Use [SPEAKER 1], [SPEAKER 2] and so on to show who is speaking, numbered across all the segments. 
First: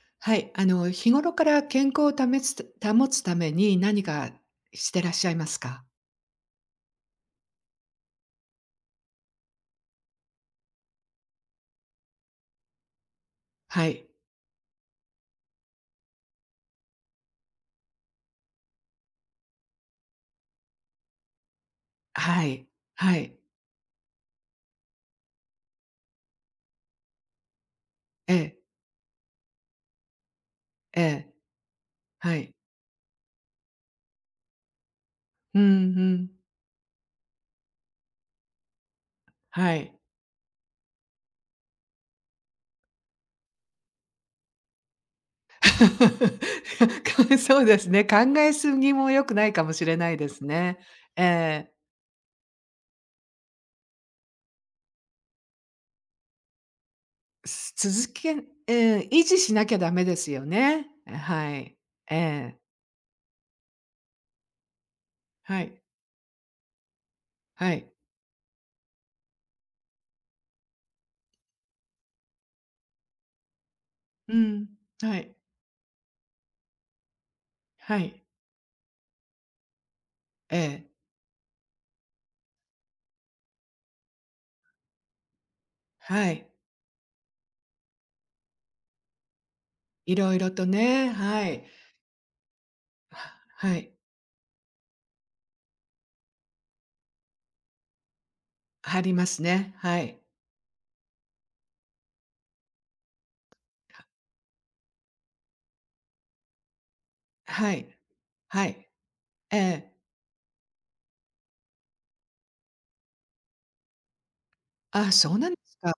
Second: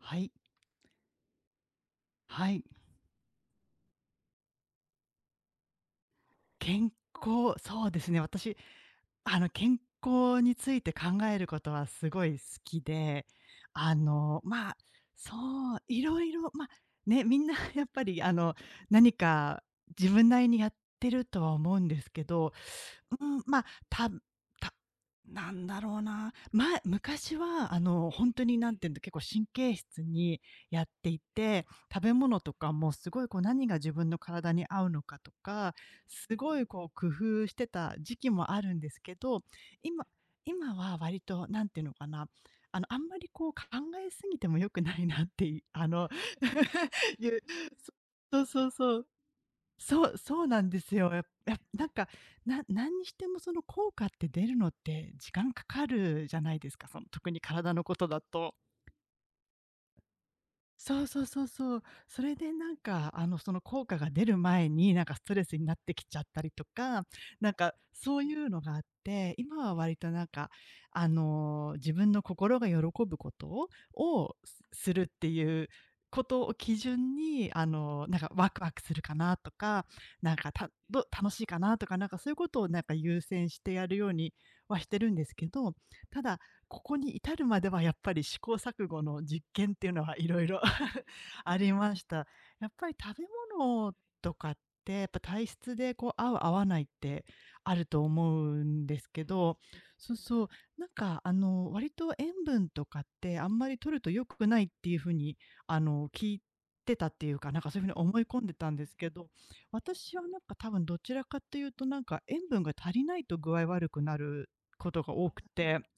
[SPEAKER 1] はい、
[SPEAKER 2] はい、日頃から健康をため
[SPEAKER 1] はい。
[SPEAKER 2] つ保つために何かしてらっしゃいますか？
[SPEAKER 1] 健康、そうですね。私、健康について考えることはすごい好きで、
[SPEAKER 2] は
[SPEAKER 1] あ
[SPEAKER 2] い。
[SPEAKER 1] の、まあ、そいろいろ、みんな やっぱり、何か自分なりにやってるとは思うんですけ
[SPEAKER 2] は
[SPEAKER 1] ど、
[SPEAKER 2] い。は
[SPEAKER 1] う
[SPEAKER 2] い。
[SPEAKER 1] ん、まあ、たたなんだろうな。まあ昔は、本
[SPEAKER 2] え
[SPEAKER 1] 当に
[SPEAKER 2] え、
[SPEAKER 1] にんていうの結構神経質にやっ
[SPEAKER 2] え
[SPEAKER 1] てい
[SPEAKER 2] え、
[SPEAKER 1] て、食べ
[SPEAKER 2] は
[SPEAKER 1] 物と
[SPEAKER 2] い。
[SPEAKER 1] かもすごいこう何が自分の体に合うのかと
[SPEAKER 2] うんう
[SPEAKER 1] か
[SPEAKER 2] ん。
[SPEAKER 1] すごいこう工夫してた時期もあるんですけど、
[SPEAKER 2] はい。
[SPEAKER 1] 今今は割となんていうのかな、あんまりこう考えすぎても良くないなってい あの いう、
[SPEAKER 2] そうですね、考
[SPEAKER 1] そそう
[SPEAKER 2] え
[SPEAKER 1] そ
[SPEAKER 2] す
[SPEAKER 1] う
[SPEAKER 2] ぎ
[SPEAKER 1] そう。
[SPEAKER 2] も良くないかもしれ
[SPEAKER 1] そ
[SPEAKER 2] ない
[SPEAKER 1] う
[SPEAKER 2] で
[SPEAKER 1] そ
[SPEAKER 2] す
[SPEAKER 1] うなん
[SPEAKER 2] ね。
[SPEAKER 1] ですよ。や
[SPEAKER 2] え
[SPEAKER 1] っやっ
[SPEAKER 2] え、
[SPEAKER 1] なんか、な何にしてもその効果って出るのって時間かかるじゃないですか、その特に体
[SPEAKER 2] す
[SPEAKER 1] のこと
[SPEAKER 2] 続
[SPEAKER 1] だ
[SPEAKER 2] け
[SPEAKER 1] と。
[SPEAKER 2] ええ、維持しなきゃダメですよね。
[SPEAKER 1] そうそうそう
[SPEAKER 2] はい。
[SPEAKER 1] そう。
[SPEAKER 2] え
[SPEAKER 1] それで
[SPEAKER 2] え、
[SPEAKER 1] なんか、その効果が出る前に、なんかストレス
[SPEAKER 2] は
[SPEAKER 1] になっ
[SPEAKER 2] い、
[SPEAKER 1] てきちゃったりとか、なん
[SPEAKER 2] は
[SPEAKER 1] か
[SPEAKER 2] い。
[SPEAKER 1] そういうのがあって、今は割となんか、自分の心が喜ぶこと
[SPEAKER 2] う
[SPEAKER 1] をす
[SPEAKER 2] ん、
[SPEAKER 1] する
[SPEAKER 2] は
[SPEAKER 1] って
[SPEAKER 2] い、
[SPEAKER 1] いうことを基準に、
[SPEAKER 2] は
[SPEAKER 1] なん
[SPEAKER 2] い、
[SPEAKER 1] かワクワクするかなとか、なんか
[SPEAKER 2] え
[SPEAKER 1] た
[SPEAKER 2] え、
[SPEAKER 1] ど楽しいかなとか、なんかそういうことをなんか優先してやるようにはしてるんですけど、た
[SPEAKER 2] は
[SPEAKER 1] だ
[SPEAKER 2] い。
[SPEAKER 1] ここに至るまではやっぱり試行錯誤の実験っていうの
[SPEAKER 2] い
[SPEAKER 1] はい
[SPEAKER 2] ろい
[SPEAKER 1] ろい
[SPEAKER 2] ろ
[SPEAKER 1] ろ
[SPEAKER 2] と ね、は
[SPEAKER 1] あ
[SPEAKER 2] い。
[SPEAKER 1] りました。やっぱり食べ
[SPEAKER 2] はい。
[SPEAKER 1] 物とかって、やっぱ体質でこう合う合わないってあると思うん
[SPEAKER 2] あ
[SPEAKER 1] です
[SPEAKER 2] り
[SPEAKER 1] け
[SPEAKER 2] ます
[SPEAKER 1] ど、
[SPEAKER 2] ね。は
[SPEAKER 1] そう
[SPEAKER 2] い。
[SPEAKER 1] そう、なんか割と塩分とかってあんまり取ると良くないっていう風に聞いてたっていうか、なんか
[SPEAKER 2] は
[SPEAKER 1] そういう
[SPEAKER 2] い。
[SPEAKER 1] 風に思い込んで
[SPEAKER 2] は
[SPEAKER 1] たんで
[SPEAKER 2] い。
[SPEAKER 1] すけど、
[SPEAKER 2] ええ。
[SPEAKER 1] 私はなんか多分どちらかっていうとなんか塩分が足りないと具合悪くなること
[SPEAKER 2] あ、
[SPEAKER 1] が多
[SPEAKER 2] そう
[SPEAKER 1] く
[SPEAKER 2] なんです
[SPEAKER 1] て、
[SPEAKER 2] か。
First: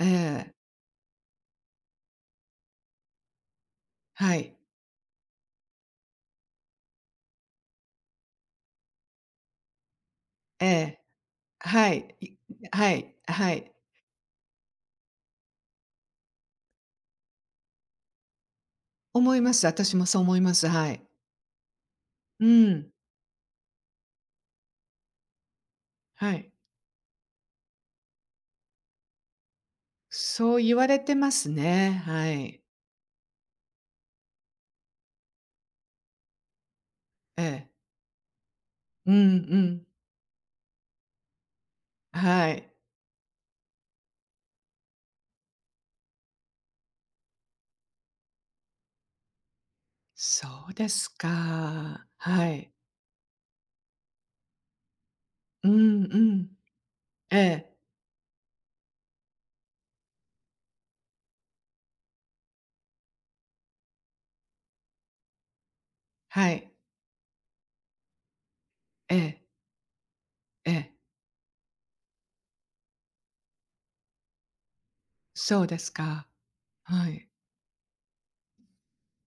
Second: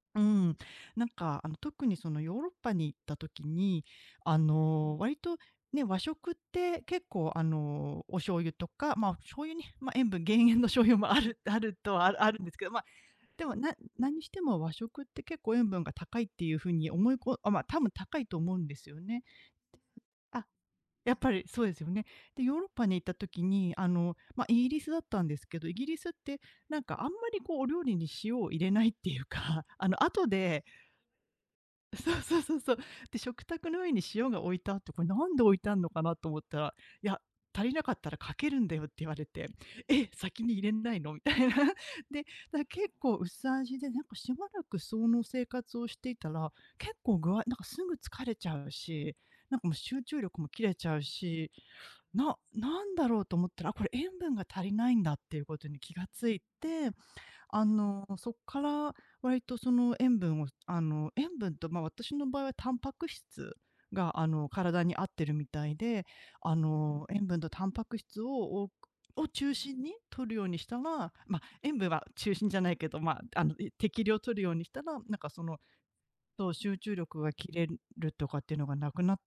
[SPEAKER 2] え
[SPEAKER 1] う
[SPEAKER 2] え。
[SPEAKER 1] ん、なんか、特にそのヨーロッパに行った時に、
[SPEAKER 2] はい。
[SPEAKER 1] 割とね、和食って結構お醤油とか、まあ、醤油に、まあ、塩分減塩の
[SPEAKER 2] え
[SPEAKER 1] 醤油
[SPEAKER 2] え。
[SPEAKER 1] もある
[SPEAKER 2] は
[SPEAKER 1] とはあ
[SPEAKER 2] い。
[SPEAKER 1] るあるんですけど、まあ、
[SPEAKER 2] はい。
[SPEAKER 1] で
[SPEAKER 2] は
[SPEAKER 1] も、
[SPEAKER 2] い。
[SPEAKER 1] な何にしても和食って結構塩分が高いっていう風に思いこあ、ま、多分高いと思うんですよね。
[SPEAKER 2] 思います。私もそう思い
[SPEAKER 1] あ、
[SPEAKER 2] ます。はい。
[SPEAKER 1] やっぱりそうですよね。で、
[SPEAKER 2] う
[SPEAKER 1] ヨーロッパ
[SPEAKER 2] ん。
[SPEAKER 1] に行った時に、イギリスだったんですけど、イギリスっ
[SPEAKER 2] は
[SPEAKER 1] て
[SPEAKER 2] い。
[SPEAKER 1] なんかあんまりこうお料理に塩を入れないっていうか 後
[SPEAKER 2] そう
[SPEAKER 1] で
[SPEAKER 2] 言われてますね。
[SPEAKER 1] そう
[SPEAKER 2] は
[SPEAKER 1] そうそう
[SPEAKER 2] い。
[SPEAKER 1] そう。で、食卓の上に塩が置いてあって、これなんで置いてあんのかなと思ったら、いや、
[SPEAKER 2] ええ。
[SPEAKER 1] 足りなかったらかけるんだよって言
[SPEAKER 2] う
[SPEAKER 1] わ
[SPEAKER 2] んう
[SPEAKER 1] れて、
[SPEAKER 2] ん。
[SPEAKER 1] え、先に入れないのみたいな。で、
[SPEAKER 2] は
[SPEAKER 1] だ
[SPEAKER 2] い。
[SPEAKER 1] 結構薄味で、なんかしばらくその生活をしていたら、結構具合なんかすぐ疲れちゃうし、なんかもう集中力
[SPEAKER 2] そ
[SPEAKER 1] も切
[SPEAKER 2] う
[SPEAKER 1] れ
[SPEAKER 2] で
[SPEAKER 1] ちゃう
[SPEAKER 2] す
[SPEAKER 1] し、
[SPEAKER 2] か。
[SPEAKER 1] な
[SPEAKER 2] はい。
[SPEAKER 1] なんだろうと思ったら、あ、これ塩分が足りないんだっていうこと
[SPEAKER 2] う
[SPEAKER 1] に気
[SPEAKER 2] ん
[SPEAKER 1] が
[SPEAKER 2] う
[SPEAKER 1] つい
[SPEAKER 2] ん。
[SPEAKER 1] て、
[SPEAKER 2] ええ。
[SPEAKER 1] そっから割とその塩分を塩分と、ま、私の場合はタンパク質が、体に合ってるみたいで、
[SPEAKER 2] はい。
[SPEAKER 1] 塩分とタンパク質を多く
[SPEAKER 2] え
[SPEAKER 1] を
[SPEAKER 2] え。
[SPEAKER 1] 中心に摂るようにし
[SPEAKER 2] え
[SPEAKER 1] た
[SPEAKER 2] え。
[SPEAKER 1] ら、ま、塩分は中心じゃないけど、ま、い適量摂るようにしたら、なんかその
[SPEAKER 2] そうですか。
[SPEAKER 1] と集中
[SPEAKER 2] は
[SPEAKER 1] 力
[SPEAKER 2] い。
[SPEAKER 1] が切れるとかっていうのがなくなっ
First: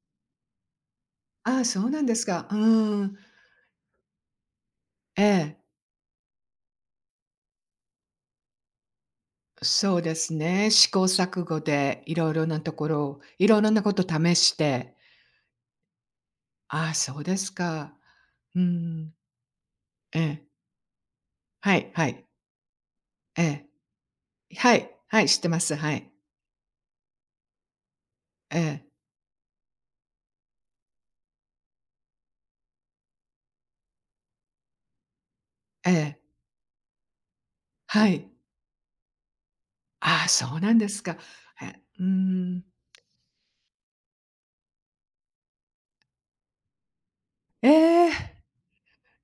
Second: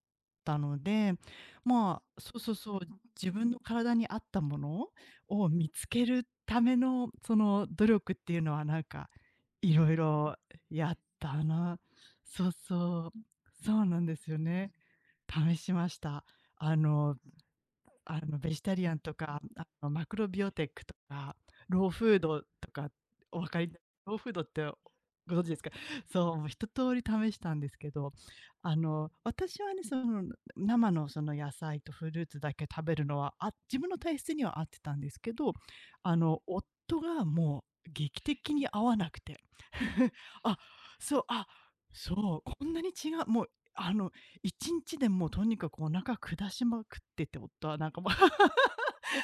[SPEAKER 1] たので、
[SPEAKER 2] ああ、そうな
[SPEAKER 1] ま
[SPEAKER 2] んで
[SPEAKER 1] あ、
[SPEAKER 2] す
[SPEAKER 1] そう
[SPEAKER 2] か。
[SPEAKER 1] そ
[SPEAKER 2] う
[SPEAKER 1] うそう、
[SPEAKER 2] ーん。
[SPEAKER 1] 自分の体に合ったもの
[SPEAKER 2] え
[SPEAKER 1] を
[SPEAKER 2] え、
[SPEAKER 1] 見つけるための、その努力っていうのはなんか、いろ
[SPEAKER 2] そ
[SPEAKER 1] い
[SPEAKER 2] うです
[SPEAKER 1] ろ
[SPEAKER 2] ね。試
[SPEAKER 1] やっ
[SPEAKER 2] 行錯
[SPEAKER 1] た
[SPEAKER 2] 誤
[SPEAKER 1] な。
[SPEAKER 2] で
[SPEAKER 1] そうそう。
[SPEAKER 2] いろいろ
[SPEAKER 1] そ
[SPEAKER 2] な
[SPEAKER 1] う
[SPEAKER 2] こ
[SPEAKER 1] な
[SPEAKER 2] と
[SPEAKER 1] ん
[SPEAKER 2] を
[SPEAKER 1] です
[SPEAKER 2] 試
[SPEAKER 1] よ
[SPEAKER 2] し
[SPEAKER 1] ね。
[SPEAKER 2] て、
[SPEAKER 1] 試しました。あ
[SPEAKER 2] ああ、
[SPEAKER 1] の
[SPEAKER 2] そうですか。
[SPEAKER 1] ベ
[SPEAKER 2] うー
[SPEAKER 1] ジタリアンと
[SPEAKER 2] ん。
[SPEAKER 1] か、マク
[SPEAKER 2] え
[SPEAKER 1] ロビ
[SPEAKER 2] え。
[SPEAKER 1] オテックとか、
[SPEAKER 2] は
[SPEAKER 1] ロー
[SPEAKER 2] い、は
[SPEAKER 1] フー
[SPEAKER 2] い。
[SPEAKER 1] ドとか、お
[SPEAKER 2] え
[SPEAKER 1] 分か
[SPEAKER 2] え。
[SPEAKER 1] りローフードって
[SPEAKER 2] はい、はい、
[SPEAKER 1] ご
[SPEAKER 2] 知っ
[SPEAKER 1] 存知
[SPEAKER 2] て
[SPEAKER 1] で
[SPEAKER 2] ま
[SPEAKER 1] すか？
[SPEAKER 2] す。は い。
[SPEAKER 1] そう、もう一通り試したんですけど、
[SPEAKER 2] ええ、
[SPEAKER 1] 私はね、その、生のその野菜とフルーツだけ食べるのは、あ自分の体質には合ってたんですけど、
[SPEAKER 2] ええ、
[SPEAKER 1] 夫がもう
[SPEAKER 2] は
[SPEAKER 1] 劇
[SPEAKER 2] い。
[SPEAKER 1] 的に合わなくて。
[SPEAKER 2] ああ、そ
[SPEAKER 1] あ、
[SPEAKER 2] うなんですか。
[SPEAKER 1] そう、あ、
[SPEAKER 2] え、う
[SPEAKER 1] そう、
[SPEAKER 2] ん。
[SPEAKER 1] こんなに違う、もう、1日でもうとにかくお腹下しまくってって夫
[SPEAKER 2] え
[SPEAKER 1] はなんかも
[SPEAKER 2] え、
[SPEAKER 1] う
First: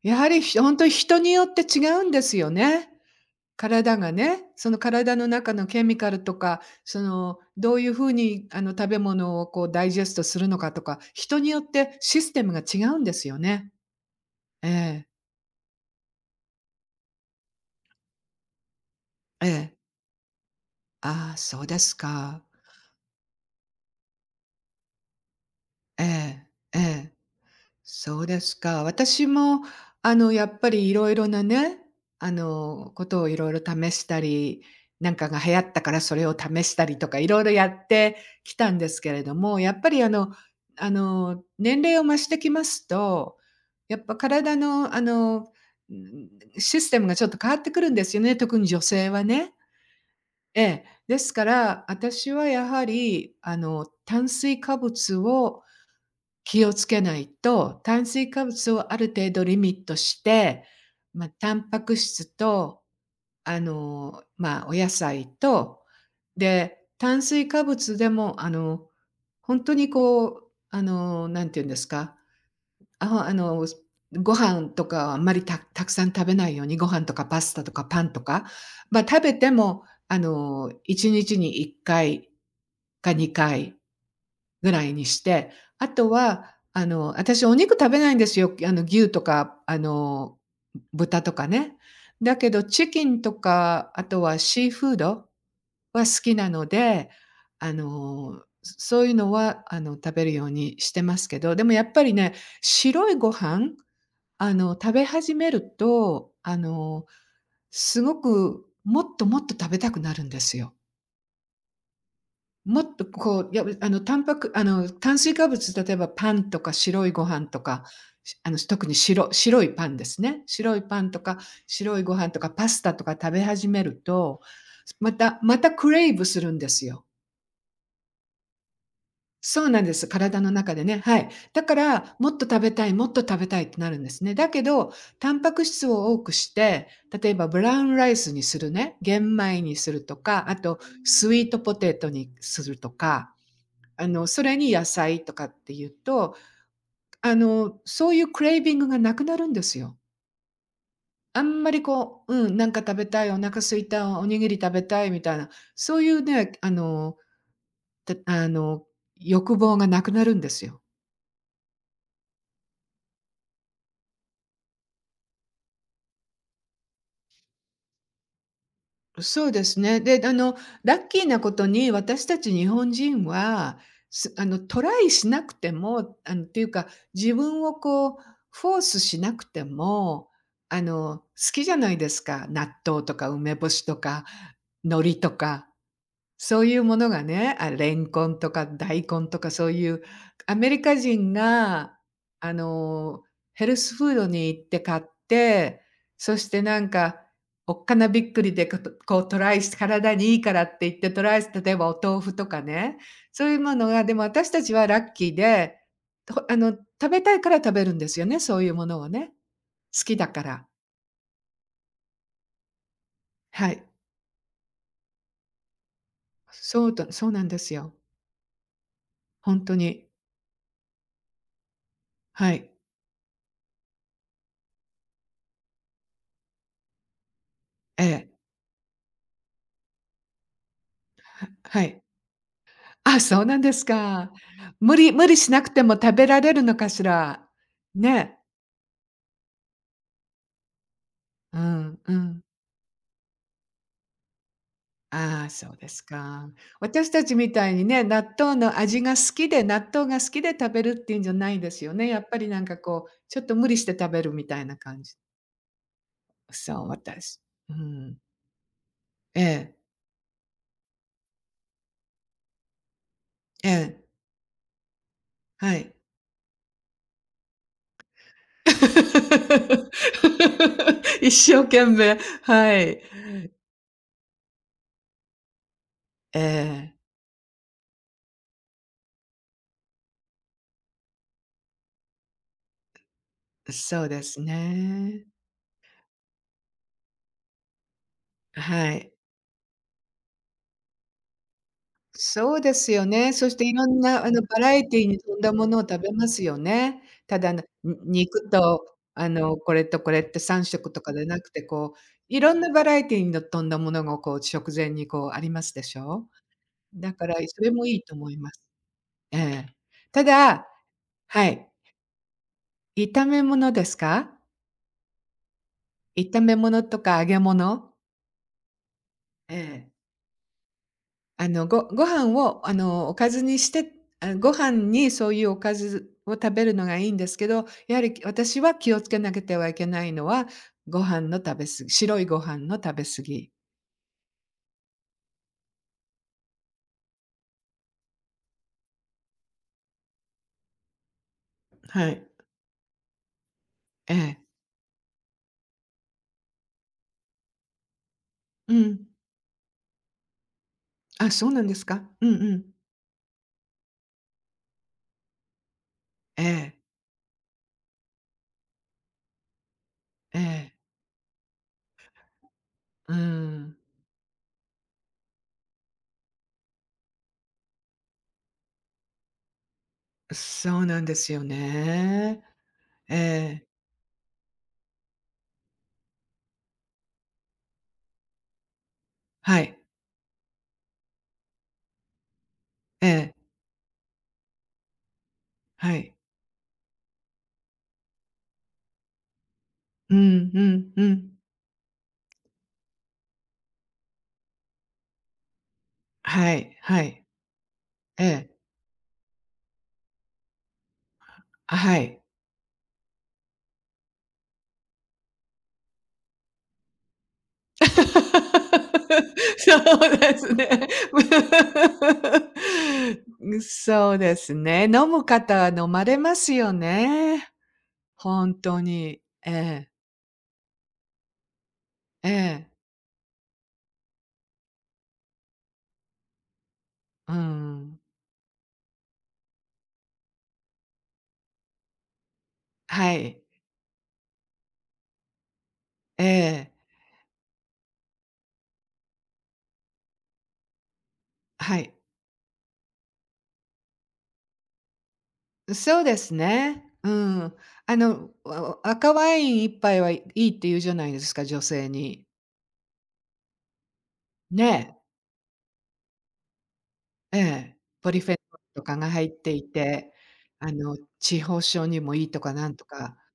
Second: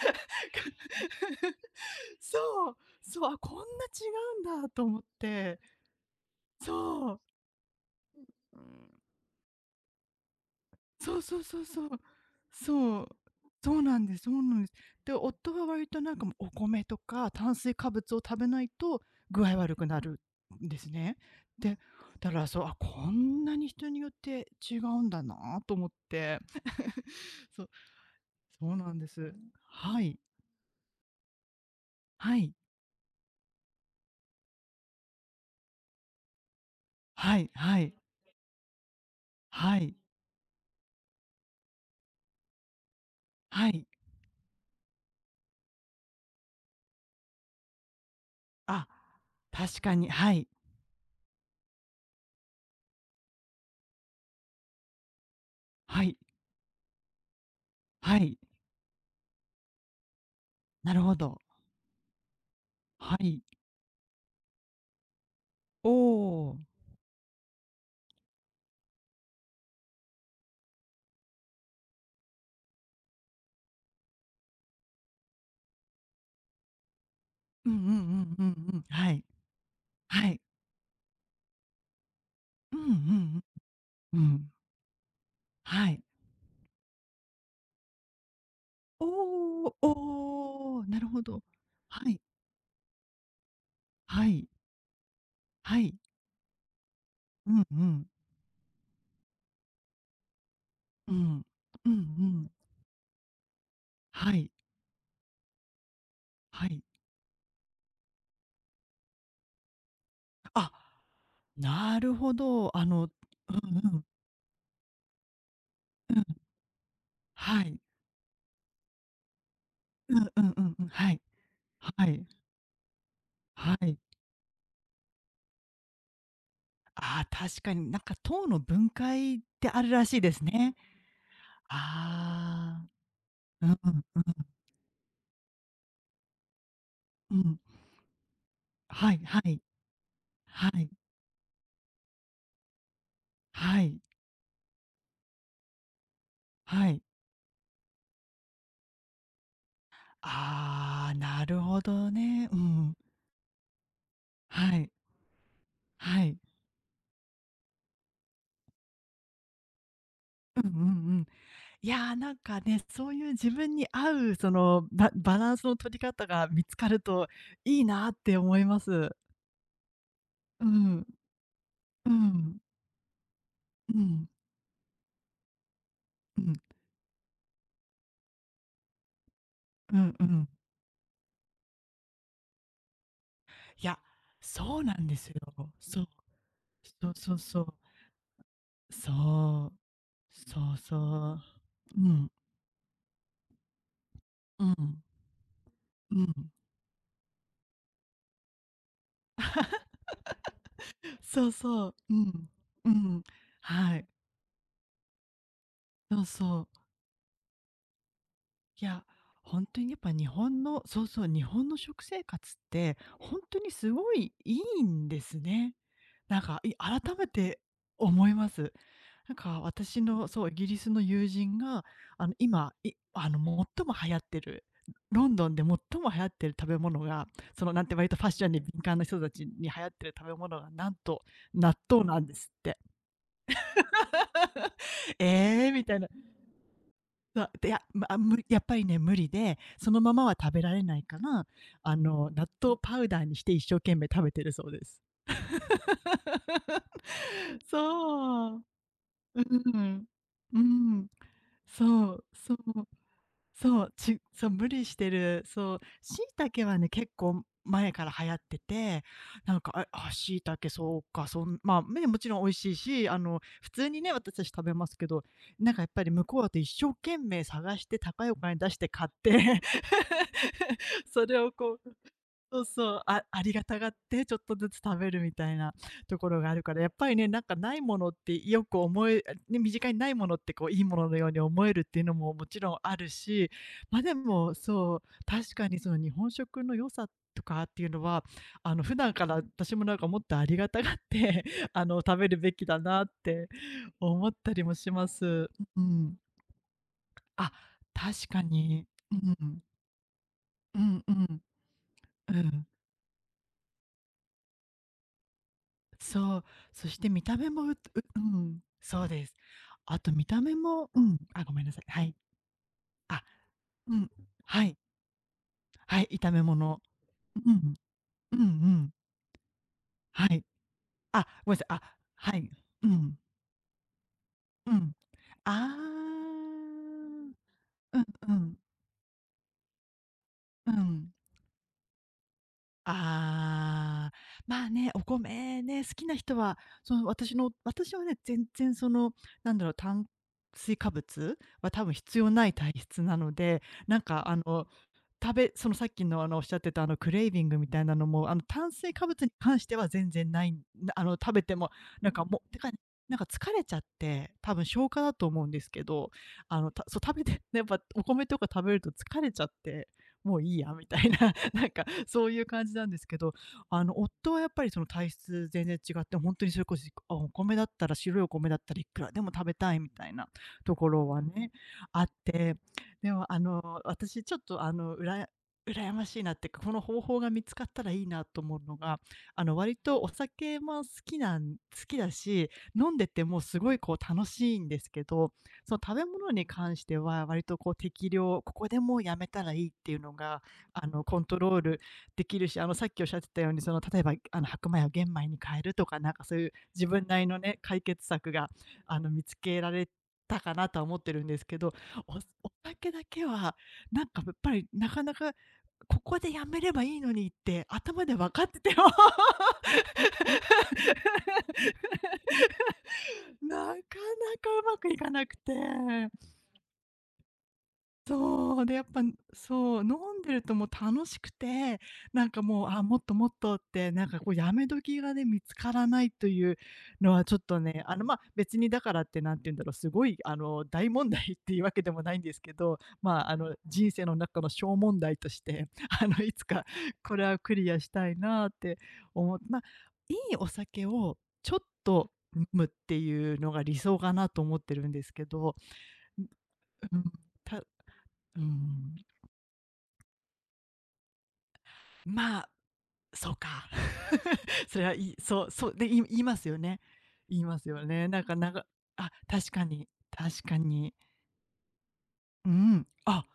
[SPEAKER 2] やはり本当に 人によって違うんです
[SPEAKER 1] そ
[SPEAKER 2] よ
[SPEAKER 1] う、
[SPEAKER 2] ね。
[SPEAKER 1] そう、あ、こんな
[SPEAKER 2] 体がね、
[SPEAKER 1] 違うん
[SPEAKER 2] そ
[SPEAKER 1] だ
[SPEAKER 2] の
[SPEAKER 1] と思っ
[SPEAKER 2] 体の中
[SPEAKER 1] て、
[SPEAKER 2] のケミカルとか、そ
[SPEAKER 1] そう、
[SPEAKER 2] の、どういう風にあの食べ物をこうダイジェストするのかとか、
[SPEAKER 1] そうそ
[SPEAKER 2] 人
[SPEAKER 1] う
[SPEAKER 2] によ
[SPEAKER 1] そ
[SPEAKER 2] っ
[SPEAKER 1] うそう、
[SPEAKER 2] てシステムが違う
[SPEAKER 1] そ
[SPEAKER 2] ん
[SPEAKER 1] う、
[SPEAKER 2] ですよね。
[SPEAKER 1] そうなんです、そうなんです。
[SPEAKER 2] ええ、
[SPEAKER 1] で、夫は割となんかもうお米とか炭水化物を食べないと具
[SPEAKER 2] え
[SPEAKER 1] 合
[SPEAKER 2] え。
[SPEAKER 1] 悪くなるんですね。
[SPEAKER 2] ああ、そうで
[SPEAKER 1] で、
[SPEAKER 2] す
[SPEAKER 1] だか
[SPEAKER 2] か。
[SPEAKER 1] らそう、あ、こんなに人によって違うんだなと思っ
[SPEAKER 2] え
[SPEAKER 1] て。
[SPEAKER 2] え、ええ。
[SPEAKER 1] そう、
[SPEAKER 2] そうです
[SPEAKER 1] そう
[SPEAKER 2] か。
[SPEAKER 1] なんで
[SPEAKER 2] 私
[SPEAKER 1] す。
[SPEAKER 2] も、
[SPEAKER 1] はい、
[SPEAKER 2] やっぱりいろいろなね、
[SPEAKER 1] はい、
[SPEAKER 2] ことをいろいろ試したり、なんかが流行ったからそれを試したりとかい
[SPEAKER 1] は
[SPEAKER 2] ろい
[SPEAKER 1] い、
[SPEAKER 2] ろや
[SPEAKER 1] は
[SPEAKER 2] っ
[SPEAKER 1] い。
[SPEAKER 2] てきたんですけれども、や
[SPEAKER 1] は
[SPEAKER 2] っぱ
[SPEAKER 1] い、
[SPEAKER 2] り、年齢を増してきますと、
[SPEAKER 1] はい。
[SPEAKER 2] やっぱ体の、ん、システムがちょっと変わってくるんですよね、特に女
[SPEAKER 1] あ、
[SPEAKER 2] 性はね。
[SPEAKER 1] 確かに、はい、
[SPEAKER 2] ええ。ですから、私はやはり、炭水化物を
[SPEAKER 1] はい、
[SPEAKER 2] 気をつけないと、炭
[SPEAKER 1] は
[SPEAKER 2] 水
[SPEAKER 1] い。
[SPEAKER 2] 化物をある程度リミットして、
[SPEAKER 1] なるほ
[SPEAKER 2] まあ、
[SPEAKER 1] ど。
[SPEAKER 2] タンパク質と、
[SPEAKER 1] はい。
[SPEAKER 2] まあ、お野菜と、
[SPEAKER 1] おお。
[SPEAKER 2] で、炭水化物でも、本当にこう、なんて言うんですか、ああの、ご飯とかはあんまりたくさん食べないように、ご飯とかパスタ
[SPEAKER 1] う
[SPEAKER 2] と
[SPEAKER 1] んう
[SPEAKER 2] か
[SPEAKER 1] んう
[SPEAKER 2] パンと
[SPEAKER 1] んう
[SPEAKER 2] か、
[SPEAKER 1] んうん。
[SPEAKER 2] まあ、
[SPEAKER 1] は
[SPEAKER 2] 食
[SPEAKER 1] い、
[SPEAKER 2] べても、
[SPEAKER 1] はい。
[SPEAKER 2] 1日に1回
[SPEAKER 1] うんう
[SPEAKER 2] か
[SPEAKER 1] ん
[SPEAKER 2] 2回
[SPEAKER 1] うん。うん。
[SPEAKER 2] ぐらいにして、
[SPEAKER 1] は
[SPEAKER 2] あ
[SPEAKER 1] い。
[SPEAKER 2] とは、私お肉食べないんですよ。
[SPEAKER 1] お
[SPEAKER 2] 牛とか、
[SPEAKER 1] お、おお、なる
[SPEAKER 2] 豚
[SPEAKER 1] ほ
[SPEAKER 2] と
[SPEAKER 1] ど。
[SPEAKER 2] かね。
[SPEAKER 1] はい、
[SPEAKER 2] だけどチキンとか、あと
[SPEAKER 1] は
[SPEAKER 2] は
[SPEAKER 1] い、
[SPEAKER 2] シーフード
[SPEAKER 1] はい。
[SPEAKER 2] は好きなので、
[SPEAKER 1] うんうん。
[SPEAKER 2] そういうのは、食べるようにして
[SPEAKER 1] う
[SPEAKER 2] ま
[SPEAKER 1] ん。
[SPEAKER 2] すけど、でもや
[SPEAKER 1] う
[SPEAKER 2] っ
[SPEAKER 1] んう
[SPEAKER 2] ぱりね、
[SPEAKER 1] ん。
[SPEAKER 2] 白いご飯、
[SPEAKER 1] はい、
[SPEAKER 2] 食べ始めると、
[SPEAKER 1] はい。
[SPEAKER 2] すごくもっともっと食べたくなるんです
[SPEAKER 1] あ、
[SPEAKER 2] よ。
[SPEAKER 1] なるほど。
[SPEAKER 2] もっとこう、
[SPEAKER 1] う
[SPEAKER 2] い
[SPEAKER 1] ん
[SPEAKER 2] や、
[SPEAKER 1] うん。
[SPEAKER 2] タンパクあの、炭水化物、例えば
[SPEAKER 1] うん。
[SPEAKER 2] パンとか白いご飯と
[SPEAKER 1] はい。
[SPEAKER 2] か、しあの、特に白いパンで
[SPEAKER 1] う
[SPEAKER 2] す
[SPEAKER 1] んう
[SPEAKER 2] ね。
[SPEAKER 1] んうん
[SPEAKER 2] 白い
[SPEAKER 1] うん。
[SPEAKER 2] パン
[SPEAKER 1] は
[SPEAKER 2] と
[SPEAKER 1] い。
[SPEAKER 2] か白い
[SPEAKER 1] は
[SPEAKER 2] ご
[SPEAKER 1] い。
[SPEAKER 2] 飯とかパスタとか食べ始
[SPEAKER 1] は
[SPEAKER 2] める
[SPEAKER 1] い。
[SPEAKER 2] と、またまたクレイブするんですよ。
[SPEAKER 1] ああ、確かになんか糖の分解っ
[SPEAKER 2] そう
[SPEAKER 1] て
[SPEAKER 2] な
[SPEAKER 1] あ
[SPEAKER 2] ん
[SPEAKER 1] る
[SPEAKER 2] で
[SPEAKER 1] ら
[SPEAKER 2] す、
[SPEAKER 1] しいで
[SPEAKER 2] 体
[SPEAKER 1] す
[SPEAKER 2] の中
[SPEAKER 1] ね。
[SPEAKER 2] でね、はい。だから、もっと食べ
[SPEAKER 1] あ
[SPEAKER 2] たい、もっと食べたい
[SPEAKER 1] あ、う
[SPEAKER 2] って
[SPEAKER 1] ん
[SPEAKER 2] なるんで
[SPEAKER 1] う
[SPEAKER 2] すね。
[SPEAKER 1] ん
[SPEAKER 2] だけど、タンパク質を多くして、例え
[SPEAKER 1] うん、う
[SPEAKER 2] ば
[SPEAKER 1] ん。
[SPEAKER 2] ブラウンライスにするね、
[SPEAKER 1] はい
[SPEAKER 2] 玄
[SPEAKER 1] は
[SPEAKER 2] 米
[SPEAKER 1] い
[SPEAKER 2] にするとか、あ
[SPEAKER 1] は
[SPEAKER 2] と
[SPEAKER 1] い
[SPEAKER 2] スイートポテトにするとか
[SPEAKER 1] はい
[SPEAKER 2] それに野菜とかっていうと、
[SPEAKER 1] はい。
[SPEAKER 2] そういうクレイビングがなくなるんですよ。
[SPEAKER 1] ああ、
[SPEAKER 2] あ
[SPEAKER 1] なる
[SPEAKER 2] んま
[SPEAKER 1] ほ
[SPEAKER 2] り
[SPEAKER 1] ど
[SPEAKER 2] こう、う
[SPEAKER 1] ね。う
[SPEAKER 2] ん、なんか食
[SPEAKER 1] ん。
[SPEAKER 2] べたい、お腹空いた、おにぎり
[SPEAKER 1] は
[SPEAKER 2] 食べ
[SPEAKER 1] い
[SPEAKER 2] たいみたいな、そういう
[SPEAKER 1] はい。
[SPEAKER 2] ね、あの、たあの、欲望がなくなるんで
[SPEAKER 1] う
[SPEAKER 2] す
[SPEAKER 1] んう
[SPEAKER 2] よ。
[SPEAKER 1] んうん。いやー、なんかね、そういう自分に合うそのバランスの取り方が見つかるといいなって思います。
[SPEAKER 2] そうですね。で、
[SPEAKER 1] う
[SPEAKER 2] ラ
[SPEAKER 1] ん、
[SPEAKER 2] ッキーなことに
[SPEAKER 1] うん、う
[SPEAKER 2] 私たち
[SPEAKER 1] ん、
[SPEAKER 2] 日本人は、
[SPEAKER 1] うん、
[SPEAKER 2] すあの、トライしなくても、っていうか、自分をこう、フォースしなくて
[SPEAKER 1] うんう
[SPEAKER 2] も、
[SPEAKER 1] ん。
[SPEAKER 2] 好きじゃないですか。納豆とか梅干し
[SPEAKER 1] い
[SPEAKER 2] と
[SPEAKER 1] や、
[SPEAKER 2] か
[SPEAKER 1] そうな
[SPEAKER 2] 海
[SPEAKER 1] ん
[SPEAKER 2] 苔
[SPEAKER 1] です
[SPEAKER 2] と
[SPEAKER 1] よ。
[SPEAKER 2] か。
[SPEAKER 1] そう。
[SPEAKER 2] そういうも
[SPEAKER 1] そ
[SPEAKER 2] の
[SPEAKER 1] う
[SPEAKER 2] が
[SPEAKER 1] そう
[SPEAKER 2] ね、
[SPEAKER 1] そ
[SPEAKER 2] あ、
[SPEAKER 1] う。
[SPEAKER 2] レンコンとか大根とかそう
[SPEAKER 1] そう。
[SPEAKER 2] いうアメ
[SPEAKER 1] そう
[SPEAKER 2] リカ
[SPEAKER 1] そ
[SPEAKER 2] 人
[SPEAKER 1] う。
[SPEAKER 2] が、
[SPEAKER 1] うん、
[SPEAKER 2] あの、ヘルスフードに行っ
[SPEAKER 1] う
[SPEAKER 2] て買っ
[SPEAKER 1] ん、
[SPEAKER 2] て、
[SPEAKER 1] うん。
[SPEAKER 2] そしてなんか、おっかなびっくりで、こうトライして体にいいからって言ってトライ
[SPEAKER 1] そ
[SPEAKER 2] し
[SPEAKER 1] う
[SPEAKER 2] て、例えば
[SPEAKER 1] そう。
[SPEAKER 2] お
[SPEAKER 1] う
[SPEAKER 2] 豆腐と
[SPEAKER 1] ん、
[SPEAKER 2] か
[SPEAKER 1] う
[SPEAKER 2] ね、
[SPEAKER 1] ん。
[SPEAKER 2] そういうもの
[SPEAKER 1] は
[SPEAKER 2] が、
[SPEAKER 1] い。
[SPEAKER 2] でも私たちはラッキーで、
[SPEAKER 1] そう
[SPEAKER 2] とあ
[SPEAKER 1] そ
[SPEAKER 2] の、
[SPEAKER 1] う。
[SPEAKER 2] 食べたいから食べるんですよね、そういうも
[SPEAKER 1] い
[SPEAKER 2] の
[SPEAKER 1] や、
[SPEAKER 2] をね。
[SPEAKER 1] 本当にやっ
[SPEAKER 2] 好
[SPEAKER 1] ぱ
[SPEAKER 2] き
[SPEAKER 1] 日
[SPEAKER 2] だか
[SPEAKER 1] 本
[SPEAKER 2] ら。
[SPEAKER 1] のそうそう、日本の食生活って、本当
[SPEAKER 2] は
[SPEAKER 1] に
[SPEAKER 2] い。
[SPEAKER 1] すごいいいんですね。なんか、い
[SPEAKER 2] そう
[SPEAKER 1] 改
[SPEAKER 2] とそ
[SPEAKER 1] め
[SPEAKER 2] うなんで
[SPEAKER 1] て
[SPEAKER 2] すよ。
[SPEAKER 1] 思います。なん
[SPEAKER 2] ほ
[SPEAKER 1] か
[SPEAKER 2] んと
[SPEAKER 1] 私
[SPEAKER 2] に。
[SPEAKER 1] の、そう、イギリスの友人が、
[SPEAKER 2] はい。
[SPEAKER 1] 今、い最も流行ってる、ロンドンで最も流行ってる食べ物が、その、なんて
[SPEAKER 2] え
[SPEAKER 1] 割とファ
[SPEAKER 2] え。
[SPEAKER 1] ッションに敏感な人たちに流行ってる食べ物が、なんと納
[SPEAKER 2] はい。
[SPEAKER 1] 豆なんですって。
[SPEAKER 2] あ、そうなんですか。無理しな
[SPEAKER 1] え
[SPEAKER 2] く
[SPEAKER 1] え、
[SPEAKER 2] て
[SPEAKER 1] み
[SPEAKER 2] も
[SPEAKER 1] たいな。
[SPEAKER 2] 食べられるのかしら？
[SPEAKER 1] そう、で、や、ま、あ、む
[SPEAKER 2] ね。
[SPEAKER 1] やっぱりね、無理で、そのままは食べられないから、
[SPEAKER 2] うんうん。
[SPEAKER 1] 納豆パウダーにして一生懸命食べてるそうです。
[SPEAKER 2] ああ、そうですか。私たちみ たいにね、納豆
[SPEAKER 1] そう。
[SPEAKER 2] の味が好
[SPEAKER 1] う
[SPEAKER 2] きで、納
[SPEAKER 1] ん。
[SPEAKER 2] 豆が好きで
[SPEAKER 1] う
[SPEAKER 2] 食べるっ
[SPEAKER 1] ん。
[SPEAKER 2] ていうんじゃないですよね。
[SPEAKER 1] そ
[SPEAKER 2] や
[SPEAKER 1] う、
[SPEAKER 2] っぱり
[SPEAKER 1] そ
[SPEAKER 2] なんか
[SPEAKER 1] う。
[SPEAKER 2] こう、ちょっと無理
[SPEAKER 1] そ
[SPEAKER 2] し
[SPEAKER 1] う、
[SPEAKER 2] て食
[SPEAKER 1] ち
[SPEAKER 2] べるみ
[SPEAKER 1] そう、
[SPEAKER 2] たい
[SPEAKER 1] 無
[SPEAKER 2] な
[SPEAKER 1] 理し
[SPEAKER 2] 感
[SPEAKER 1] て
[SPEAKER 2] じ。
[SPEAKER 1] る。そう、椎茸は
[SPEAKER 2] そう、
[SPEAKER 1] ね、結構
[SPEAKER 2] う
[SPEAKER 1] 前から
[SPEAKER 2] ん。
[SPEAKER 1] 流行ってて、
[SPEAKER 2] え
[SPEAKER 1] なんか、
[SPEAKER 2] え、
[SPEAKER 1] あ、あ、椎茸そうか、そんまあ、ね、もちろん美味しいし、
[SPEAKER 2] え
[SPEAKER 1] 普通に
[SPEAKER 2] え、
[SPEAKER 1] ね、私たち食べますけど、な
[SPEAKER 2] は
[SPEAKER 1] んかやっ
[SPEAKER 2] い。
[SPEAKER 1] ぱり向こうだと一生懸命探して高いお金出して買って、そ
[SPEAKER 2] 一
[SPEAKER 1] れを
[SPEAKER 2] 生
[SPEAKER 1] こ
[SPEAKER 2] 懸
[SPEAKER 1] う
[SPEAKER 2] 命、
[SPEAKER 1] そう
[SPEAKER 2] は
[SPEAKER 1] そ
[SPEAKER 2] い。
[SPEAKER 1] う、あありがたがって、ちょっとずつ食べるみたいなところがあるから、やっ
[SPEAKER 2] え
[SPEAKER 1] ぱりね、なんかないものってよく思えね、身近にないものってこういいもののように思えるっていうのももちろんあるし、
[SPEAKER 2] え、
[SPEAKER 1] ま、あ
[SPEAKER 2] そう
[SPEAKER 1] で
[SPEAKER 2] です
[SPEAKER 1] も、そう、
[SPEAKER 2] ね。
[SPEAKER 1] 確かにその日本食の良さとかっていうのは、
[SPEAKER 2] は
[SPEAKER 1] 普段
[SPEAKER 2] い。
[SPEAKER 1] から私もなんかもっとありがたがって 食べるべ
[SPEAKER 2] そう
[SPEAKER 1] き
[SPEAKER 2] で
[SPEAKER 1] だ
[SPEAKER 2] す
[SPEAKER 1] な
[SPEAKER 2] よ
[SPEAKER 1] っ
[SPEAKER 2] ね。そ
[SPEAKER 1] て
[SPEAKER 2] していろんな
[SPEAKER 1] 思った
[SPEAKER 2] バ
[SPEAKER 1] り
[SPEAKER 2] ラ
[SPEAKER 1] も
[SPEAKER 2] エ
[SPEAKER 1] し
[SPEAKER 2] ティー
[SPEAKER 1] ま
[SPEAKER 2] に富ん
[SPEAKER 1] す。
[SPEAKER 2] だものを
[SPEAKER 1] う
[SPEAKER 2] 食べ
[SPEAKER 1] ん。
[SPEAKER 2] ますよね。ただ、
[SPEAKER 1] あ、確か
[SPEAKER 2] 肉と
[SPEAKER 1] に。うん。
[SPEAKER 2] これとこれって
[SPEAKER 1] う
[SPEAKER 2] 3食と
[SPEAKER 1] ん
[SPEAKER 2] か
[SPEAKER 1] う
[SPEAKER 2] でな
[SPEAKER 1] ん。
[SPEAKER 2] くて、こう、
[SPEAKER 1] う
[SPEAKER 2] いろん
[SPEAKER 1] ん。
[SPEAKER 2] なバラエティーに富んだものがこう食前にこうありますでしょ。
[SPEAKER 1] そう、そして
[SPEAKER 2] だ
[SPEAKER 1] 見
[SPEAKER 2] から
[SPEAKER 1] た目
[SPEAKER 2] そ
[SPEAKER 1] も、う
[SPEAKER 2] れ
[SPEAKER 1] う
[SPEAKER 2] もいいと
[SPEAKER 1] う
[SPEAKER 2] 思いま
[SPEAKER 1] ん、
[SPEAKER 2] す。
[SPEAKER 1] そうです。
[SPEAKER 2] ええ。
[SPEAKER 1] あと
[SPEAKER 2] た
[SPEAKER 1] 見た目
[SPEAKER 2] だ
[SPEAKER 1] もうん、あ、
[SPEAKER 2] は
[SPEAKER 1] ごめん
[SPEAKER 2] い、
[SPEAKER 1] なさい、はい。あ、
[SPEAKER 2] 炒め物です
[SPEAKER 1] うん、
[SPEAKER 2] か？
[SPEAKER 1] はい、はい、炒
[SPEAKER 2] 炒
[SPEAKER 1] め
[SPEAKER 2] め物
[SPEAKER 1] 物。
[SPEAKER 2] とか揚げ
[SPEAKER 1] うん、
[SPEAKER 2] 物？
[SPEAKER 1] うんうん、
[SPEAKER 2] ええ。
[SPEAKER 1] はい。あ、ごめんなさい、あ、
[SPEAKER 2] ご飯
[SPEAKER 1] はい、
[SPEAKER 2] を、
[SPEAKER 1] う
[SPEAKER 2] お
[SPEAKER 1] ん、
[SPEAKER 2] かずにして、あ、ご飯
[SPEAKER 1] うん。
[SPEAKER 2] にそういうおか
[SPEAKER 1] あ
[SPEAKER 2] ずを食べるのがいいん
[SPEAKER 1] あ、
[SPEAKER 2] ですけど、や
[SPEAKER 1] う
[SPEAKER 2] は
[SPEAKER 1] ん
[SPEAKER 2] り
[SPEAKER 1] うん、
[SPEAKER 2] 私は気をつけなければいけないのは、
[SPEAKER 1] う
[SPEAKER 2] ご
[SPEAKER 1] ん。
[SPEAKER 2] 飯の食べ過ぎ白いご飯の食べ過ぎ。
[SPEAKER 1] ああ、まあね、お米ね、好きな人は、私はね、全然その、なんだろう、炭水化物は多分
[SPEAKER 2] は
[SPEAKER 1] 必
[SPEAKER 2] い。
[SPEAKER 1] 要ない体質なので、なん
[SPEAKER 2] え
[SPEAKER 1] かあ
[SPEAKER 2] え。
[SPEAKER 1] の、食べそのさっきのあの、おっしゃってたクレービングみたいなのも、あの、炭
[SPEAKER 2] う
[SPEAKER 1] 水
[SPEAKER 2] ん。
[SPEAKER 1] 化物に関しては全然ないな
[SPEAKER 2] あ、
[SPEAKER 1] 食べ
[SPEAKER 2] そう
[SPEAKER 1] て
[SPEAKER 2] なん
[SPEAKER 1] も、
[SPEAKER 2] ですか？
[SPEAKER 1] なん
[SPEAKER 2] う
[SPEAKER 1] か
[SPEAKER 2] ん
[SPEAKER 1] もう
[SPEAKER 2] う
[SPEAKER 1] てか、
[SPEAKER 2] ん。
[SPEAKER 1] なんか疲れちゃって、多分消化だと思うんですけど、
[SPEAKER 2] え
[SPEAKER 1] あの、
[SPEAKER 2] え、
[SPEAKER 1] たそう、食べてやっぱお米とか食べると疲れちゃって、も
[SPEAKER 2] え
[SPEAKER 1] ういいや
[SPEAKER 2] え。
[SPEAKER 1] みたいな。なんかそういう感じなんです
[SPEAKER 2] う
[SPEAKER 1] けど、
[SPEAKER 2] ん。
[SPEAKER 1] あの夫はやっぱりその体質全然違って、本当にそれこそ、あ、お米だったら白いお米だったらいくらでも食べたいみたいなと
[SPEAKER 2] そう
[SPEAKER 1] こ
[SPEAKER 2] なん
[SPEAKER 1] ろ
[SPEAKER 2] で
[SPEAKER 1] は
[SPEAKER 2] すよ
[SPEAKER 1] ね、あっ
[SPEAKER 2] ね。
[SPEAKER 1] て、で
[SPEAKER 2] え
[SPEAKER 1] もあの
[SPEAKER 2] え。
[SPEAKER 1] 私ちょっとあのうらや羨ましいなっていうか、この方法が見つかったらいいなと思うのが、あの
[SPEAKER 2] はい。
[SPEAKER 1] 割とお酒も好きだし、飲ん
[SPEAKER 2] え
[SPEAKER 1] でて
[SPEAKER 2] え、
[SPEAKER 1] もすごいこう楽しいんですけど、その
[SPEAKER 2] は
[SPEAKER 1] 食べ
[SPEAKER 2] い。
[SPEAKER 1] 物に関しては割とこう適量、ここでもうやめたらいいっていうの
[SPEAKER 2] う
[SPEAKER 1] が
[SPEAKER 2] んう
[SPEAKER 1] あ
[SPEAKER 2] んう
[SPEAKER 1] の、コン
[SPEAKER 2] ん。
[SPEAKER 1] トロールできるし、あの、さっきおっしゃってたように、その、例えば、あの、白米を玄米に変えるとか、なんか、そういう
[SPEAKER 2] はい、
[SPEAKER 1] 自
[SPEAKER 2] は
[SPEAKER 1] 分な
[SPEAKER 2] い。
[SPEAKER 1] りのね、解決
[SPEAKER 2] え
[SPEAKER 1] 策が、
[SPEAKER 2] え。
[SPEAKER 1] あの、見つけられたかなとは思ってるんですけど、
[SPEAKER 2] あ、は
[SPEAKER 1] お
[SPEAKER 2] い。
[SPEAKER 1] お酒だけは、なんか、やっぱり、なかなかここでやめればいいのにって頭 で分かってても
[SPEAKER 2] そうですね。う
[SPEAKER 1] な
[SPEAKER 2] ん、
[SPEAKER 1] かなか
[SPEAKER 2] そうです
[SPEAKER 1] うま
[SPEAKER 2] ね。
[SPEAKER 1] くい
[SPEAKER 2] 飲
[SPEAKER 1] か
[SPEAKER 2] む
[SPEAKER 1] なくて。
[SPEAKER 2] 方は飲まれますよね。ほん
[SPEAKER 1] そう、で、
[SPEAKER 2] と
[SPEAKER 1] やっぱ、
[SPEAKER 2] に。え
[SPEAKER 1] そう、
[SPEAKER 2] え、
[SPEAKER 1] 飲んでるともう楽しくて、な
[SPEAKER 2] え
[SPEAKER 1] んかもう、
[SPEAKER 2] え、
[SPEAKER 1] あ、もっともっとって、なんかこうやめ時がね、見つからないというのは
[SPEAKER 2] う
[SPEAKER 1] ちょっとね、あ
[SPEAKER 2] ん。
[SPEAKER 1] の、まあ、別にだからってなんて言うんだろう、すごいあの、大問題っていうわけでもないんですけど、
[SPEAKER 2] は
[SPEAKER 1] まあ、あ
[SPEAKER 2] い。
[SPEAKER 1] の、人生の中の小問題として、あの、
[SPEAKER 2] え
[SPEAKER 1] いつか
[SPEAKER 2] え、
[SPEAKER 1] これはクリアしたいなって思うまあ、いいお酒をちょっ
[SPEAKER 2] はい。
[SPEAKER 1] と飲むっていうのが理想かなと思ってるんですけど、
[SPEAKER 2] そうですね。
[SPEAKER 1] うん、
[SPEAKER 2] うん。
[SPEAKER 1] たうーん。
[SPEAKER 2] 赤ワイン一杯はいいって言うじゃないですか、女性に。
[SPEAKER 1] まあ、そうか。それは
[SPEAKER 2] ね。
[SPEAKER 1] いいそうそうで、言いますよね。
[SPEAKER 2] え
[SPEAKER 1] 言います
[SPEAKER 2] え。
[SPEAKER 1] よね。
[SPEAKER 2] ポリ
[SPEAKER 1] なん
[SPEAKER 2] フェノ
[SPEAKER 1] か、
[SPEAKER 2] ー
[SPEAKER 1] なんか
[SPEAKER 2] ルとかが
[SPEAKER 1] あ、
[SPEAKER 2] 入って
[SPEAKER 1] 確
[SPEAKER 2] い
[SPEAKER 1] かに
[SPEAKER 2] て、
[SPEAKER 1] 確かに。
[SPEAKER 2] 痴呆症にもいいと
[SPEAKER 1] う
[SPEAKER 2] かなんと
[SPEAKER 1] ん。
[SPEAKER 2] か。
[SPEAKER 1] あ、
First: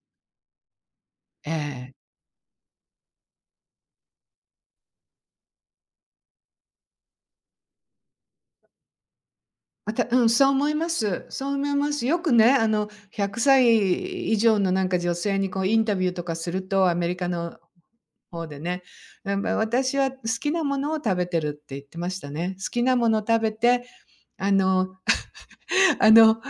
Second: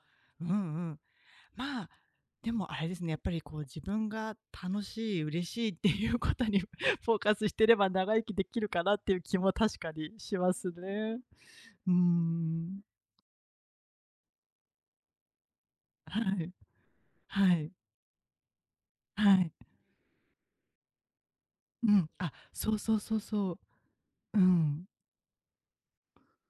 [SPEAKER 1] うんうん。
[SPEAKER 2] え
[SPEAKER 1] まあ、
[SPEAKER 2] え。
[SPEAKER 1] でもあれですね、やっぱりこう自分が楽しい、嬉しいって いうことに フォーカスしてれば長生きできるかなっていう気も確か
[SPEAKER 2] また、
[SPEAKER 1] に
[SPEAKER 2] うん、
[SPEAKER 1] し
[SPEAKER 2] そう
[SPEAKER 1] ま
[SPEAKER 2] 思
[SPEAKER 1] す
[SPEAKER 2] いま
[SPEAKER 1] ね。
[SPEAKER 2] す。そう思い
[SPEAKER 1] う
[SPEAKER 2] ます。よくね、
[SPEAKER 1] ん。
[SPEAKER 2] 100歳以上のなんか女性にこうインタビュー
[SPEAKER 1] は
[SPEAKER 2] とかす
[SPEAKER 1] い。
[SPEAKER 2] ると、アメリカ
[SPEAKER 1] は
[SPEAKER 2] の
[SPEAKER 1] い。
[SPEAKER 2] 方でね、
[SPEAKER 1] は
[SPEAKER 2] うん
[SPEAKER 1] い。
[SPEAKER 2] 私は好きなものを食べてるって言っ
[SPEAKER 1] う
[SPEAKER 2] てま
[SPEAKER 1] ん。
[SPEAKER 2] した
[SPEAKER 1] あ、
[SPEAKER 2] ね。好
[SPEAKER 1] そう
[SPEAKER 2] き
[SPEAKER 1] そ
[SPEAKER 2] な
[SPEAKER 1] う
[SPEAKER 2] も
[SPEAKER 1] そ
[SPEAKER 2] の
[SPEAKER 1] う
[SPEAKER 2] 食
[SPEAKER 1] そ
[SPEAKER 2] べ
[SPEAKER 1] う。
[SPEAKER 2] て、
[SPEAKER 1] う
[SPEAKER 2] あ
[SPEAKER 1] ん。
[SPEAKER 2] の、あの、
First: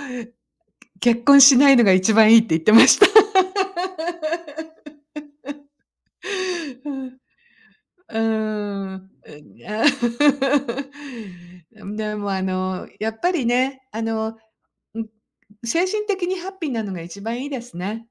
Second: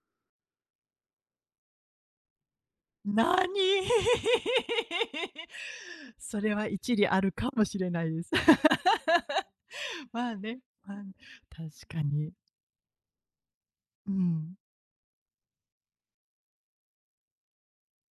[SPEAKER 2] 結婚しないのが一番いいって言ってました。
[SPEAKER 1] なに それは一理あるかもしれない
[SPEAKER 2] う
[SPEAKER 1] です。
[SPEAKER 2] ん。う
[SPEAKER 1] まあね、まあね、確
[SPEAKER 2] ん
[SPEAKER 1] か
[SPEAKER 2] でも
[SPEAKER 1] に。
[SPEAKER 2] やっぱりね、
[SPEAKER 1] うん、
[SPEAKER 2] うん、精神的にハッピーなのが一番いいですね。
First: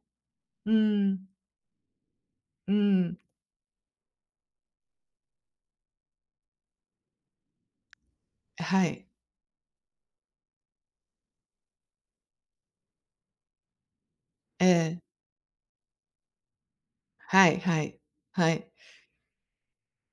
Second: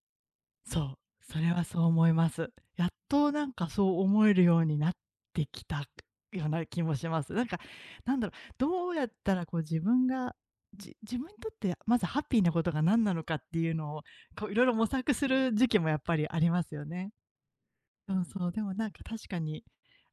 [SPEAKER 2] う
[SPEAKER 1] そう、
[SPEAKER 2] ん、
[SPEAKER 1] それはそう思います。
[SPEAKER 2] う
[SPEAKER 1] やっ
[SPEAKER 2] ん、
[SPEAKER 1] となんかそう思えるようになってきたような気もします。なんか、なんだろう、
[SPEAKER 2] は
[SPEAKER 1] どうや
[SPEAKER 2] い。
[SPEAKER 1] ったらこう自分が、自分にとってまずハッピーなことが何なのかっていうのを、こういろ
[SPEAKER 2] え
[SPEAKER 1] いろ模
[SPEAKER 2] え、
[SPEAKER 1] 索する時期もやっぱりありますよね。
[SPEAKER 2] はいはい、
[SPEAKER 1] そうそ
[SPEAKER 2] は
[SPEAKER 1] う、で
[SPEAKER 2] い。
[SPEAKER 1] もなんか確かに、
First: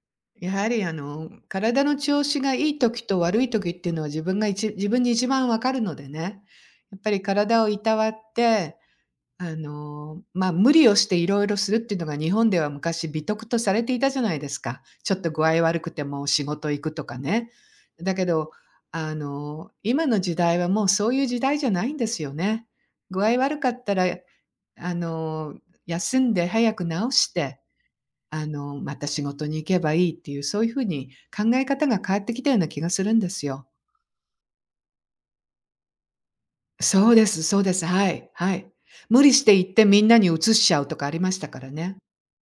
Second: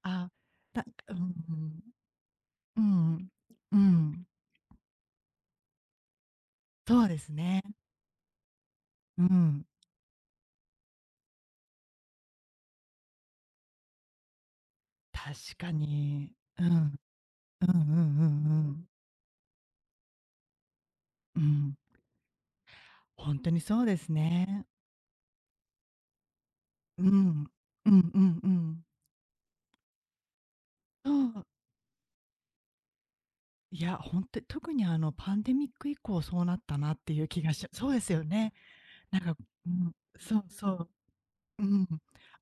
[SPEAKER 1] あ、
[SPEAKER 2] やは
[SPEAKER 1] な
[SPEAKER 2] り
[SPEAKER 1] んか、うん
[SPEAKER 2] 体の調子がいい
[SPEAKER 1] う
[SPEAKER 2] 時
[SPEAKER 1] ん、う
[SPEAKER 2] と
[SPEAKER 1] ん、
[SPEAKER 2] 悪い時
[SPEAKER 1] う
[SPEAKER 2] っていうのは自
[SPEAKER 1] ん、
[SPEAKER 2] 分が自分に一番わかるのでね、や
[SPEAKER 1] そ
[SPEAKER 2] っ
[SPEAKER 1] う
[SPEAKER 2] ぱ
[SPEAKER 1] で
[SPEAKER 2] り
[SPEAKER 1] す
[SPEAKER 2] 体
[SPEAKER 1] ね。
[SPEAKER 2] をいたわって
[SPEAKER 1] うん、
[SPEAKER 2] まあ、無理をしていろいろするっていうのが日本では昔美徳とされていたじゃないですか。ちょっと具
[SPEAKER 1] 確
[SPEAKER 2] 合
[SPEAKER 1] か
[SPEAKER 2] 悪くても
[SPEAKER 1] に。
[SPEAKER 2] 仕
[SPEAKER 1] うん、う
[SPEAKER 2] 事行く
[SPEAKER 1] ん
[SPEAKER 2] とかね。
[SPEAKER 1] うんうんう
[SPEAKER 2] だけど、
[SPEAKER 1] ん。
[SPEAKER 2] 今の時代はもうそういう時
[SPEAKER 1] う
[SPEAKER 2] 代じゃ
[SPEAKER 1] ん、
[SPEAKER 2] ないんですよね。具合
[SPEAKER 1] 本当
[SPEAKER 2] 悪
[SPEAKER 1] に
[SPEAKER 2] か
[SPEAKER 1] そ
[SPEAKER 2] っ
[SPEAKER 1] う
[SPEAKER 2] た
[SPEAKER 1] で
[SPEAKER 2] ら、
[SPEAKER 1] すね。
[SPEAKER 2] あの、休んで早く治
[SPEAKER 1] う
[SPEAKER 2] し
[SPEAKER 1] ん、
[SPEAKER 2] て、
[SPEAKER 1] うんうんうん。
[SPEAKER 2] また仕事に行けばいいっていう、そういう風に
[SPEAKER 1] そ
[SPEAKER 2] 考
[SPEAKER 1] う、
[SPEAKER 2] え方が変わってきたような気がするんですよ。
[SPEAKER 1] いや、本当に特にあのパンデミック以降そうなったなっ
[SPEAKER 2] そ
[SPEAKER 1] て
[SPEAKER 2] う
[SPEAKER 1] い
[SPEAKER 2] で
[SPEAKER 1] う
[SPEAKER 2] す
[SPEAKER 1] 気が
[SPEAKER 2] そう
[SPEAKER 1] し
[SPEAKER 2] です。
[SPEAKER 1] そうで
[SPEAKER 2] は
[SPEAKER 1] すよ
[SPEAKER 2] い、
[SPEAKER 1] ね。
[SPEAKER 2] はい。
[SPEAKER 1] なん
[SPEAKER 2] 無理
[SPEAKER 1] か、
[SPEAKER 2] して
[SPEAKER 1] う
[SPEAKER 2] 行って
[SPEAKER 1] ん、
[SPEAKER 2] みんなに
[SPEAKER 1] そう
[SPEAKER 2] 移し
[SPEAKER 1] そ
[SPEAKER 2] ちゃう
[SPEAKER 1] う。
[SPEAKER 2] とかありましたか
[SPEAKER 1] う
[SPEAKER 2] ら
[SPEAKER 1] ん、
[SPEAKER 2] ね。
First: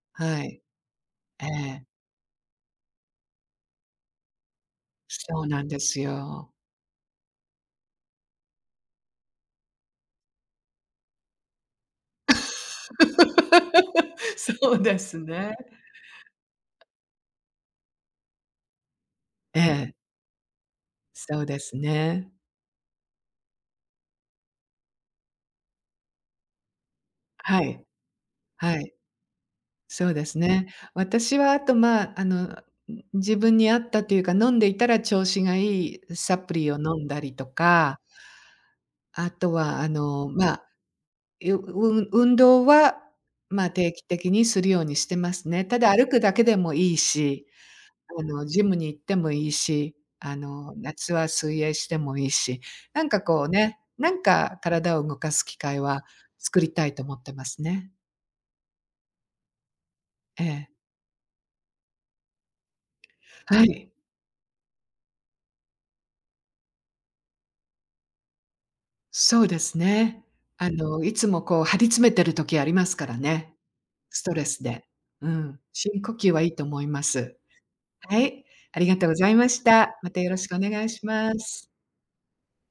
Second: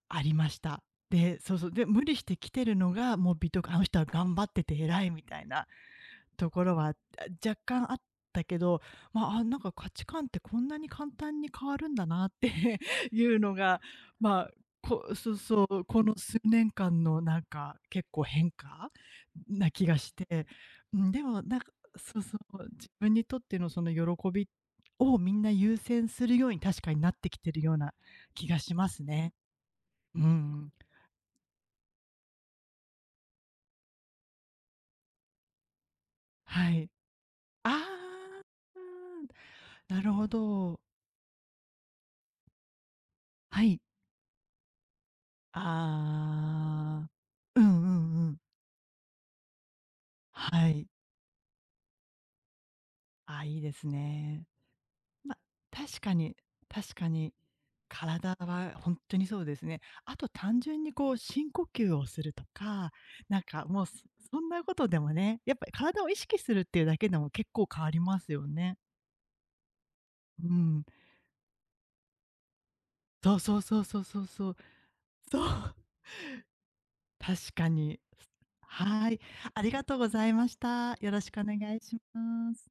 [SPEAKER 1] あり
[SPEAKER 2] は
[SPEAKER 1] まし
[SPEAKER 2] い。
[SPEAKER 1] た。で、
[SPEAKER 2] え
[SPEAKER 1] そうそう、
[SPEAKER 2] え、
[SPEAKER 1] で、無理して来てるのが、もう美徳あの人は頑張ってて偉いみた
[SPEAKER 2] そう
[SPEAKER 1] い
[SPEAKER 2] な
[SPEAKER 1] な
[SPEAKER 2] んです
[SPEAKER 1] と
[SPEAKER 2] よ。
[SPEAKER 1] ころは、あ、若干あったけど、まあ、あ、なんか価値観ってこんなに簡単に変わるんだなって いうの が、まあ、
[SPEAKER 2] そうです
[SPEAKER 1] そう
[SPEAKER 2] ね。
[SPEAKER 1] そう、この数年間のなんか結構変化
[SPEAKER 2] え
[SPEAKER 1] な気
[SPEAKER 2] え、
[SPEAKER 1] がして、うん、で
[SPEAKER 2] そ
[SPEAKER 1] も
[SPEAKER 2] う
[SPEAKER 1] な
[SPEAKER 2] で
[SPEAKER 1] んか、
[SPEAKER 2] す
[SPEAKER 1] そう
[SPEAKER 2] ね。
[SPEAKER 1] そう、自分にとってのその喜びをみんな優先するように確かになってきてる
[SPEAKER 2] は
[SPEAKER 1] よう
[SPEAKER 2] い、
[SPEAKER 1] な気がし
[SPEAKER 2] は
[SPEAKER 1] ま
[SPEAKER 2] い、
[SPEAKER 1] すね。
[SPEAKER 2] そうで
[SPEAKER 1] う
[SPEAKER 2] す
[SPEAKER 1] ん、
[SPEAKER 2] ね。私はあと、まあ、自分に合ったというか、飲んでいたら調子がいいサプリ
[SPEAKER 1] は
[SPEAKER 2] を
[SPEAKER 1] い。
[SPEAKER 2] 飲んだりとか、
[SPEAKER 1] あ
[SPEAKER 2] あとは、
[SPEAKER 1] あ、なるほ
[SPEAKER 2] まあ、
[SPEAKER 1] ど。
[SPEAKER 2] う運動は、
[SPEAKER 1] は
[SPEAKER 2] まあ、
[SPEAKER 1] い。
[SPEAKER 2] 定期的にするようにしてます
[SPEAKER 1] あ
[SPEAKER 2] ね。ただ歩くだけでもいい
[SPEAKER 1] あ、
[SPEAKER 2] し
[SPEAKER 1] うんうんうん。
[SPEAKER 2] ジムに行ってもいいし、
[SPEAKER 1] はい。
[SPEAKER 2] 夏は水泳してもいいし、なんかこ
[SPEAKER 1] あ、
[SPEAKER 2] う
[SPEAKER 1] いいで
[SPEAKER 2] ね、
[SPEAKER 1] す
[SPEAKER 2] なん
[SPEAKER 1] ね。
[SPEAKER 2] か体を動か
[SPEAKER 1] ま、
[SPEAKER 2] す機会
[SPEAKER 1] 確
[SPEAKER 2] は
[SPEAKER 1] かに
[SPEAKER 2] 作りたい
[SPEAKER 1] 確
[SPEAKER 2] と
[SPEAKER 1] か
[SPEAKER 2] 思って
[SPEAKER 1] に、
[SPEAKER 2] ますね。
[SPEAKER 1] 体はほんとにそうですね。あと
[SPEAKER 2] え
[SPEAKER 1] 単
[SPEAKER 2] え。
[SPEAKER 1] 純にこう深呼吸をするとか、なん
[SPEAKER 2] は
[SPEAKER 1] かもう、
[SPEAKER 2] い。
[SPEAKER 1] そんなことでもね、やっぱり体を意識するっていうだけでも結構変わりますよね。
[SPEAKER 2] そうですね。
[SPEAKER 1] うん。
[SPEAKER 2] いつもこう張り詰めてる時ありますから
[SPEAKER 1] そう
[SPEAKER 2] ね、
[SPEAKER 1] そうそうそうそ
[SPEAKER 2] ス
[SPEAKER 1] う
[SPEAKER 2] トレ
[SPEAKER 1] そう。
[SPEAKER 2] スで。う
[SPEAKER 1] そ
[SPEAKER 2] ん、
[SPEAKER 1] う。
[SPEAKER 2] 深呼吸はいいと思います。
[SPEAKER 1] 確かに。
[SPEAKER 2] はい、ありがとう
[SPEAKER 1] は
[SPEAKER 2] ご
[SPEAKER 1] い。
[SPEAKER 2] ざいま
[SPEAKER 1] あ
[SPEAKER 2] し
[SPEAKER 1] りがと
[SPEAKER 2] た。
[SPEAKER 1] うご
[SPEAKER 2] また
[SPEAKER 1] ざ
[SPEAKER 2] よ
[SPEAKER 1] い
[SPEAKER 2] ろし
[SPEAKER 1] ま
[SPEAKER 2] く
[SPEAKER 1] し
[SPEAKER 2] お願い
[SPEAKER 1] た。
[SPEAKER 2] し
[SPEAKER 1] よろし
[SPEAKER 2] ま
[SPEAKER 1] くお願
[SPEAKER 2] す。
[SPEAKER 1] いします。